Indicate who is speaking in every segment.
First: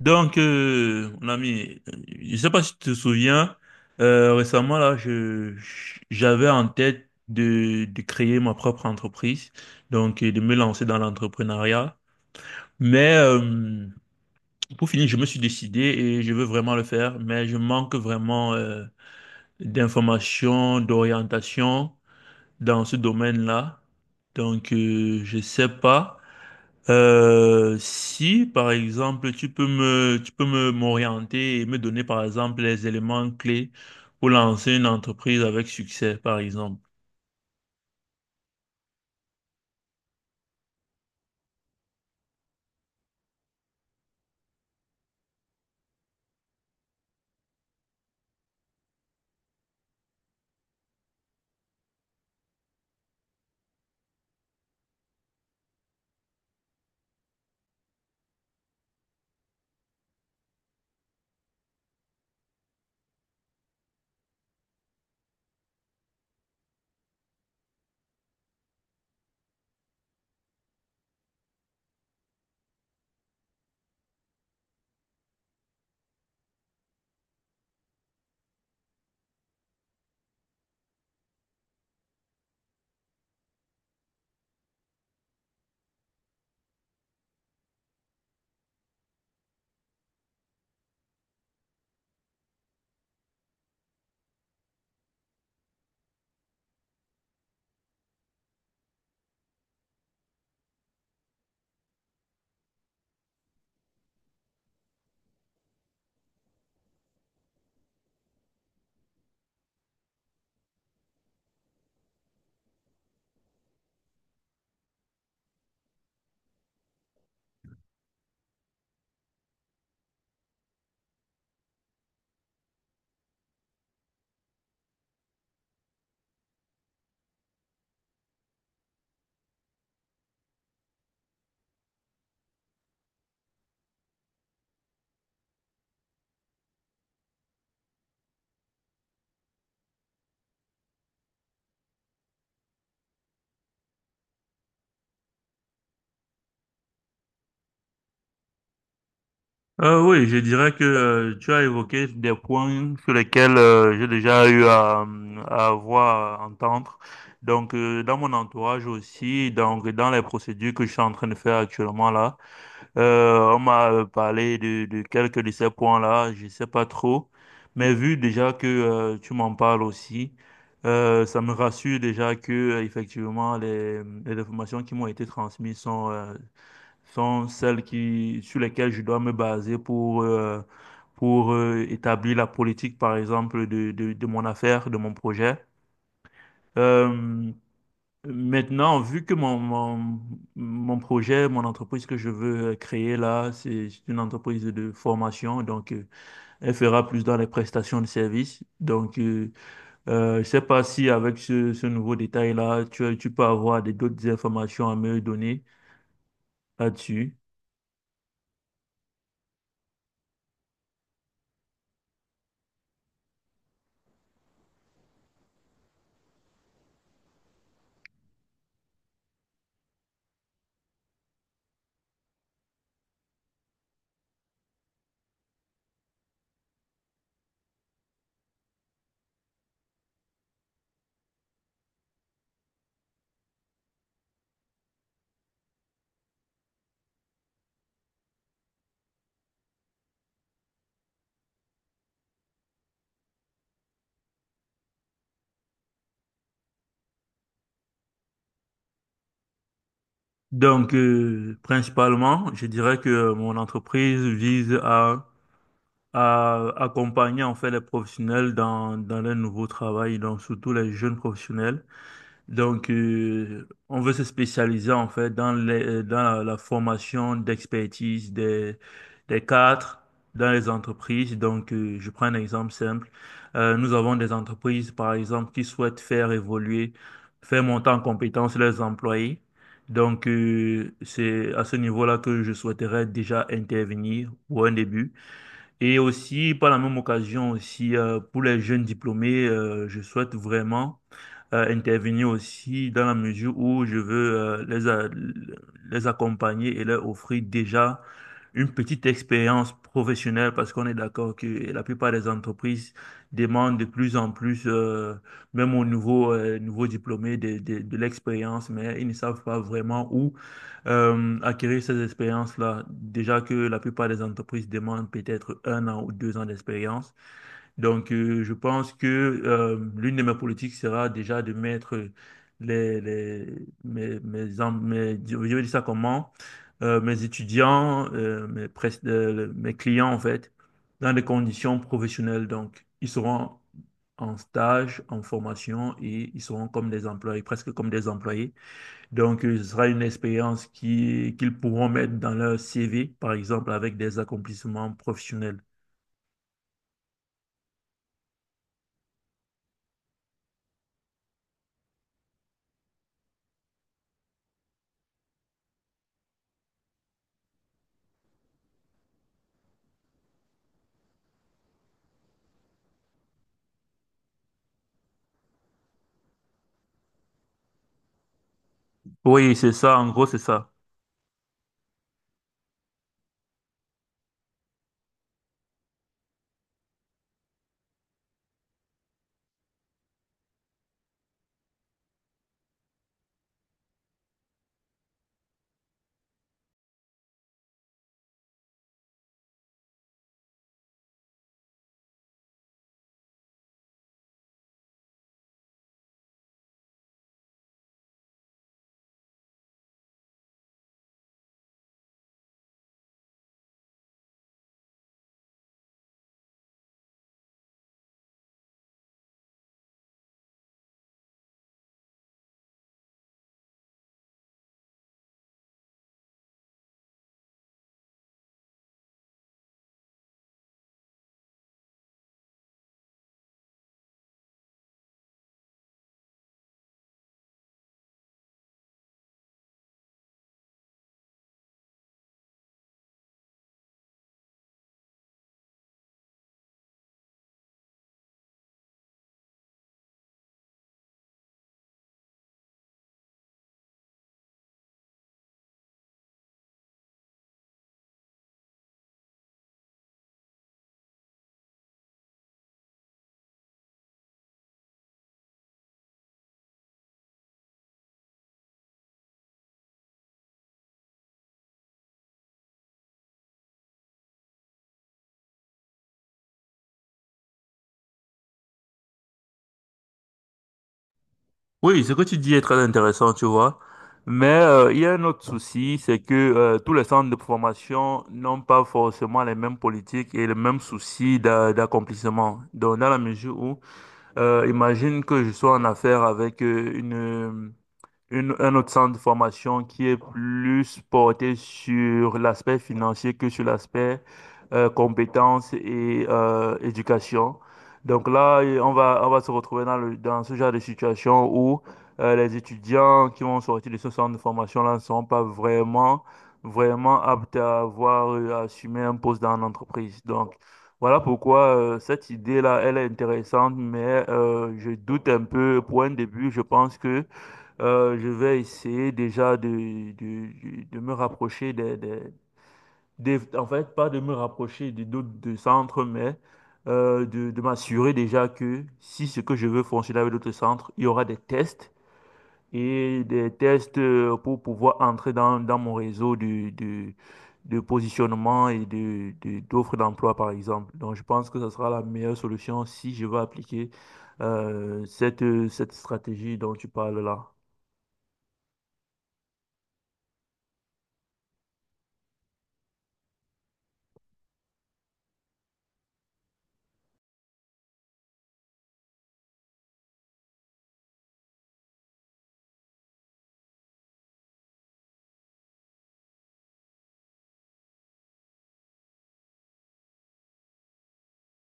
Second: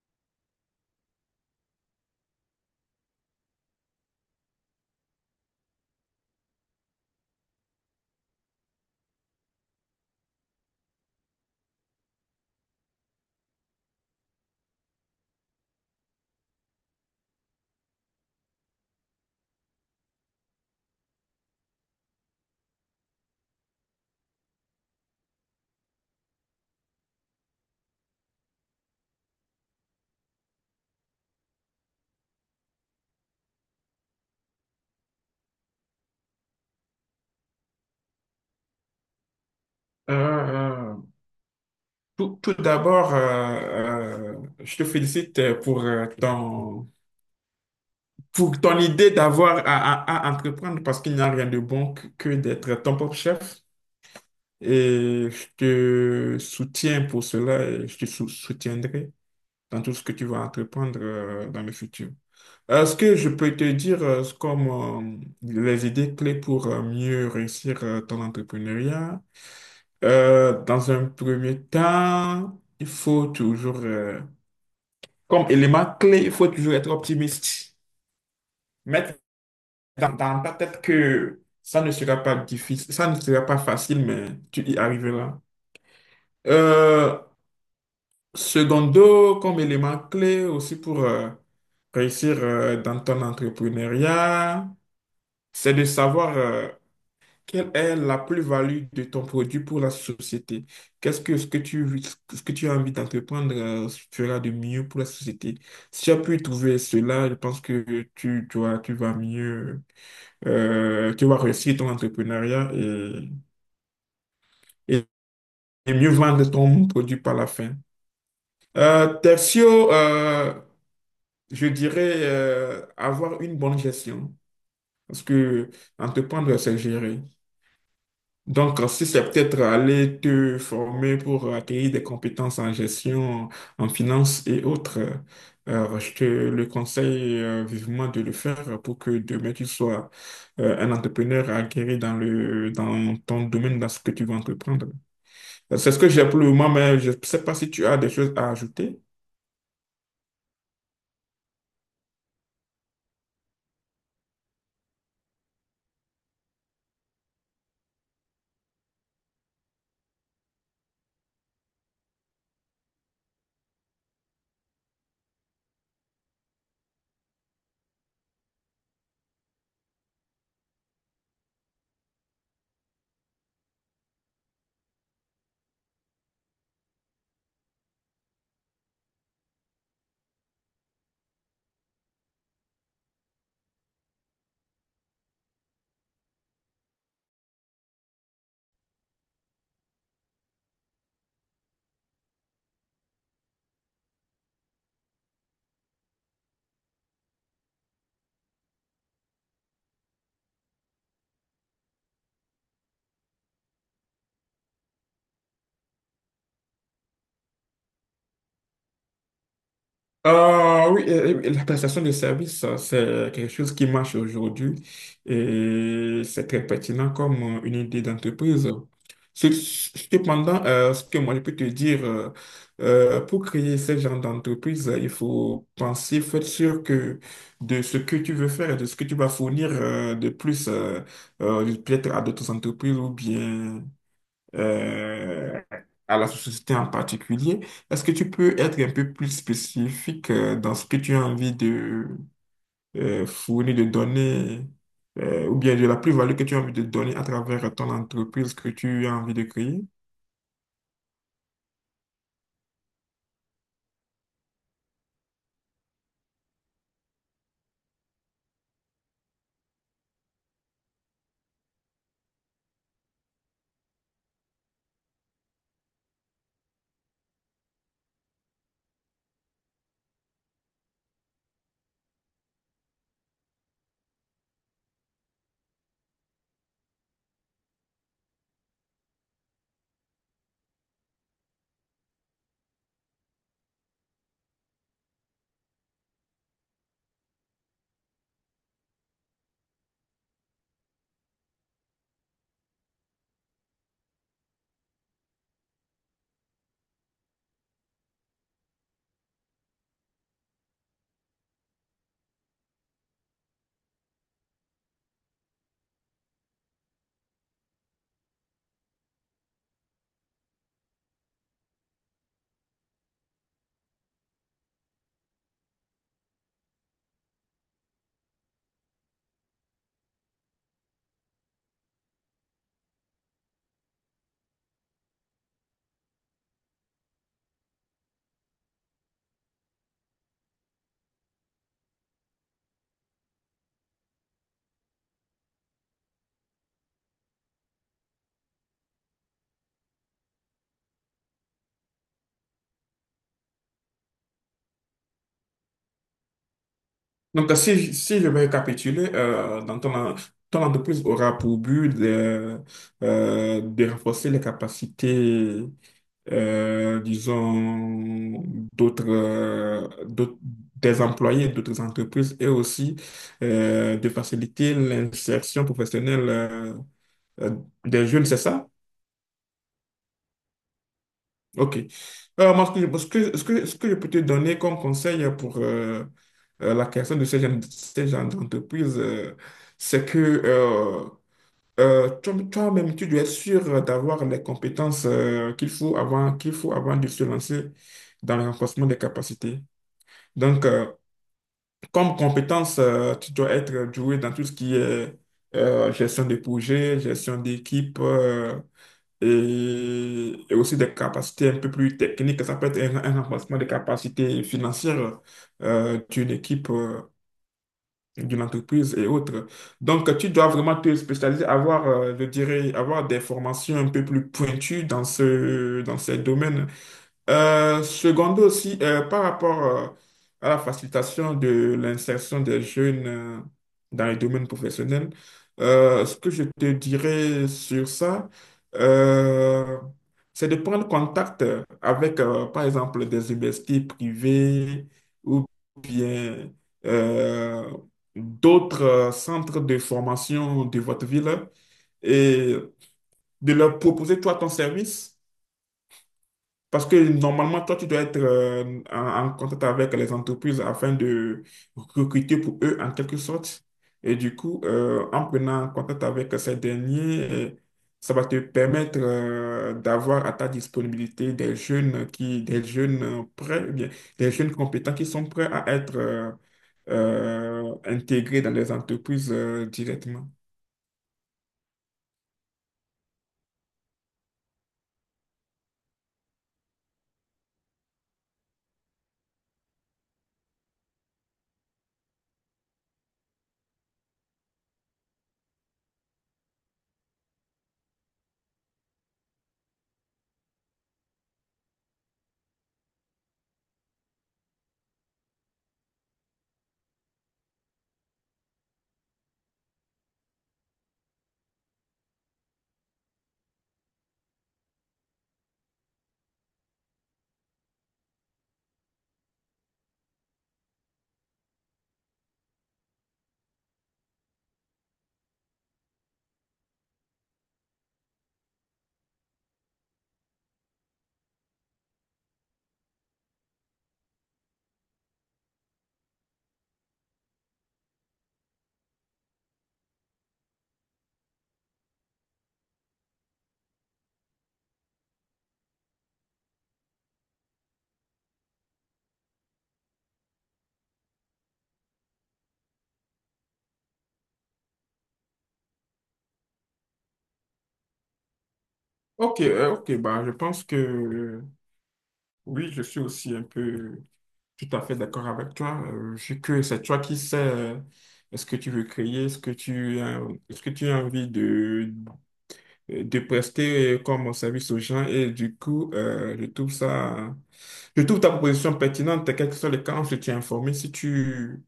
Speaker 1: Mon ami, je sais pas si tu te souviens, récemment, là, j'avais en tête de créer ma propre entreprise, de me lancer dans l'entrepreneuriat. Mais pour finir, je me suis décidé et je veux vraiment le faire, mais je manque vraiment d'informations, d'orientation dans ce domaine-là. Je sais pas. Si, par exemple, tu peux me, m'orienter et me donner, par exemple, les éléments clés pour lancer une entreprise avec succès, par exemple.
Speaker 2: Euh, euh, tout d'abord, je te félicite pour pour ton idée d'avoir à entreprendre parce qu'il n'y a rien de bon que d'être ton propre chef. Et je te soutiens pour cela et je te soutiendrai dans tout ce que tu vas entreprendre dans le futur. Est-ce que je peux te dire comme euh, les idées clés pour mieux réussir ton entrepreneuriat? Dans un premier temps, il faut toujours, comme élément clé, il faut toujours être optimiste. Mettre dans ta tête que ça ne sera pas difficile, ça ne sera pas facile, mais tu y arriveras. Euh, Secondo, comme élément clé aussi pour réussir dans ton entrepreneuriat, c'est de savoir quelle est la plus-value de ton produit pour la société? Qu'est-ce que ce que tu as envie d'entreprendre fera de mieux pour la société? Si tu as pu trouver cela, je pense que tu vas mieux, tu vas réussir ton entrepreneuriat et- et mieux vendre ton produit par la fin. Tertio, je dirais avoir une bonne gestion parce que entreprendre, c'est gérer. Donc, si c'est peut-être aller te former pour acquérir des compétences en gestion, en finance et autres, je te le conseille vivement de le faire pour que demain tu sois un entrepreneur acquérir dans dans ton domaine, dans ce que tu veux entreprendre. C'est ce que j'ai pour le moment, mais je ne sais pas si tu as des choses à ajouter.
Speaker 1: Oui, je dirais que tu as évoqué des points sur lesquels j'ai déjà eu à avoir, à entendre. Dans mon entourage aussi, donc dans les procédures que je suis en train de faire actuellement là. On m'a parlé de quelques de ces points-là, je sais pas trop, mais vu déjà que tu m'en parles aussi, ça me rassure déjà que effectivement les informations qui m'ont été transmises sont sont celles qui sur lesquelles je dois me baser pour établir la politique par exemple de mon affaire, de mon projet. Euh, Maintenant, vu que mon projet, mon entreprise que je veux créer là, c'est une entreprise de formation, elle fera plus dans les prestations de services. Je ne sais pas si avec ce nouveau détail-là, tu peux avoir d'autres informations à me donner là-dessus.
Speaker 2: Ah oui, la prestation de service, c'est quelque chose qui marche aujourd'hui et c'est très pertinent comme une idée d'entreprise. Cependant, ce que moi je peux te dire, pour créer ce genre d'entreprise, il faut penser, faire sûr que de ce que tu veux faire, et de ce que tu vas fournir de plus, peut-être à d'autres entreprises ou bien euh, à la société en particulier. Est-ce que tu peux être un peu plus spécifique dans ce que tu as envie de fournir, de donner, ou bien de la plus-value que tu as envie de donner à travers ton entreprise que tu as envie de créer?
Speaker 1: Principalement, je dirais que mon entreprise vise à accompagner en fait les professionnels dans leur nouveau travail, donc surtout les jeunes professionnels. On veut se spécialiser en fait dans dans la formation d'expertise des cadres dans les entreprises. Je prends un exemple simple. Nous avons des entreprises, par exemple, qui souhaitent faire évoluer, faire monter en compétence leurs employés. C'est à ce niveau-là que je souhaiterais déjà intervenir pour un début. Et aussi, par la même occasion aussi, pour les jeunes diplômés, je souhaite vraiment intervenir aussi dans la mesure où je veux les accompagner et leur offrir déjà une petite expérience professionnelle parce qu'on est d'accord que la plupart des entreprises demandent de plus en plus, même aux nouveaux diplômés, de l'expérience, mais ils ne savent pas vraiment où acquérir ces expériences-là. Déjà que la plupart des entreprises demandent peut-être 1 an ou 2 ans d'expérience. Je pense que l'une de mes politiques sera déjà de mettre les, mes, mes, en- mes- je vais dire ça comment, mes étudiants, mes clients, en fait, dans des conditions professionnelles. Donc, ils seront en stage, en formation et ils seront comme des employés, presque comme des employés. Ce sera une expérience qu'ils pourront mettre dans leur CV, par exemple, avec des accomplissements professionnels.
Speaker 2: Donc, si je vais récapituler, ton entreprise aura pour but de renforcer les capacités disons, d'autres, euh, d'aut- des employés d'autres entreprises et aussi de faciliter l'insertion professionnelle euh, des jeunes, c'est ça?
Speaker 1: Oui, c'est ça, en gros, c'est ça.
Speaker 2: OK. Alors, moi, ce que je peux te donner comme conseil pour la création de ces genre d'entreprise, c'est que toi-même, tu dois être sûr d'avoir les compétences qu'il faut avant de se lancer dans le renforcement des capacités. Donc, comme compétence, tu dois être doué dans tout ce qui est gestion de projet, gestion d'équipe et aussi des capacités un peu plus techniques. Ça peut être un renforcement des capacités financières d'une équipe, d'une entreprise et autres. Donc, tu dois vraiment te spécialiser, avoir, je dirais, avoir des formations un peu plus pointues dans dans ces domaines. Secondo aussi, par rapport à la facilitation de l'insertion des jeunes dans les domaines professionnels, ce que je te dirais sur ça, euh, c'est de prendre contact avec, par exemple, des universités privées ou bien euh, d'autres centres de formation de votre ville et de leur proposer, toi, ton service parce que normalement, toi, tu dois être en contact avec les entreprises afin de recruter pour eux en quelque sorte. Et du coup, en prenant contact avec ces derniers, ça va te permettre d'avoir à ta disponibilité des jeunes prêts, ou bien, des jeunes compétents qui sont prêts à être intégrés dans les entreprises directement.
Speaker 1: Oui, ce que tu dis est très intéressant, tu vois. Mais il y a un autre souci, c'est que tous les centres de formation n'ont pas forcément les mêmes politiques et les mêmes soucis d'accomplissement. Donc, dans la mesure où, imagine que je sois en affaire avec un autre centre de formation qui est plus porté sur l'aspect financier que sur l'aspect compétences et éducation. Donc là, et on va se retrouver dans dans ce genre de situation où les étudiants qui vont sortir de ce centre de formation-là ne seront pas vraiment aptes à avoir, à assumer un poste dans l'entreprise. Donc, voilà pourquoi cette idée-là, elle est intéressante, mais je doute un peu. Pour un début, je pense que je vais essayer déjà de me rapprocher en fait, pas de me rapprocher des d'autres de centres, mais de m'assurer déjà que si ce que je veux fonctionner avec d'autres centres, il y aura des tests et des tests pour pouvoir entrer dans mon réseau de positionnement et d'offres d'emploi, par exemple. Donc, je pense que ce sera la meilleure solution si je veux appliquer euh, cette, cette stratégie dont tu parles là.
Speaker 2: Ok, ok, bah, je pense que oui, je suis aussi un peu tout à fait d'accord avec toi. Vu que c'est toi qui sais ce que tu veux créer, ce que tu as envie de prester comme service aux gens. Et du coup, je trouve ta proposition pertinente, quel que soit le cas, on se tient informé.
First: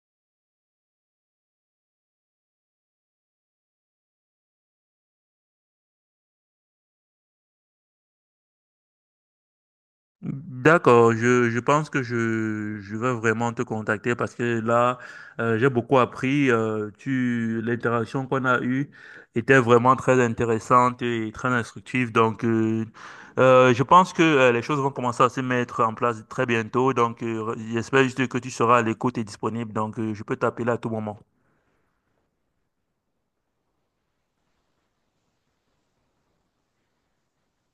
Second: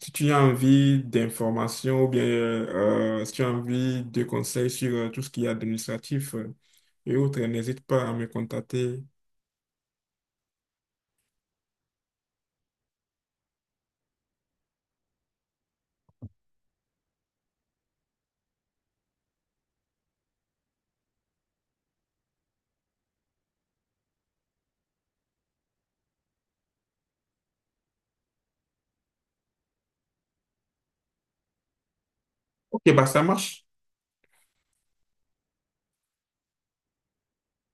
Speaker 2: Si tu as envie d'informations ou bien si tu as envie de conseils sur tout ce qui est administratif, et autres, n'hésite pas à me contacter.
Speaker 1: D'accord, je pense que je vais vraiment te contacter parce que là, j'ai beaucoup appris. L'interaction qu'on a eue était vraiment très intéressante et très instructive. Je pense que les choses vont commencer à se mettre en place très bientôt. J'espère juste que tu seras à l'écoute et disponible. Je peux t'appeler à tout moment.
Speaker 2: Ok, bah ça marche.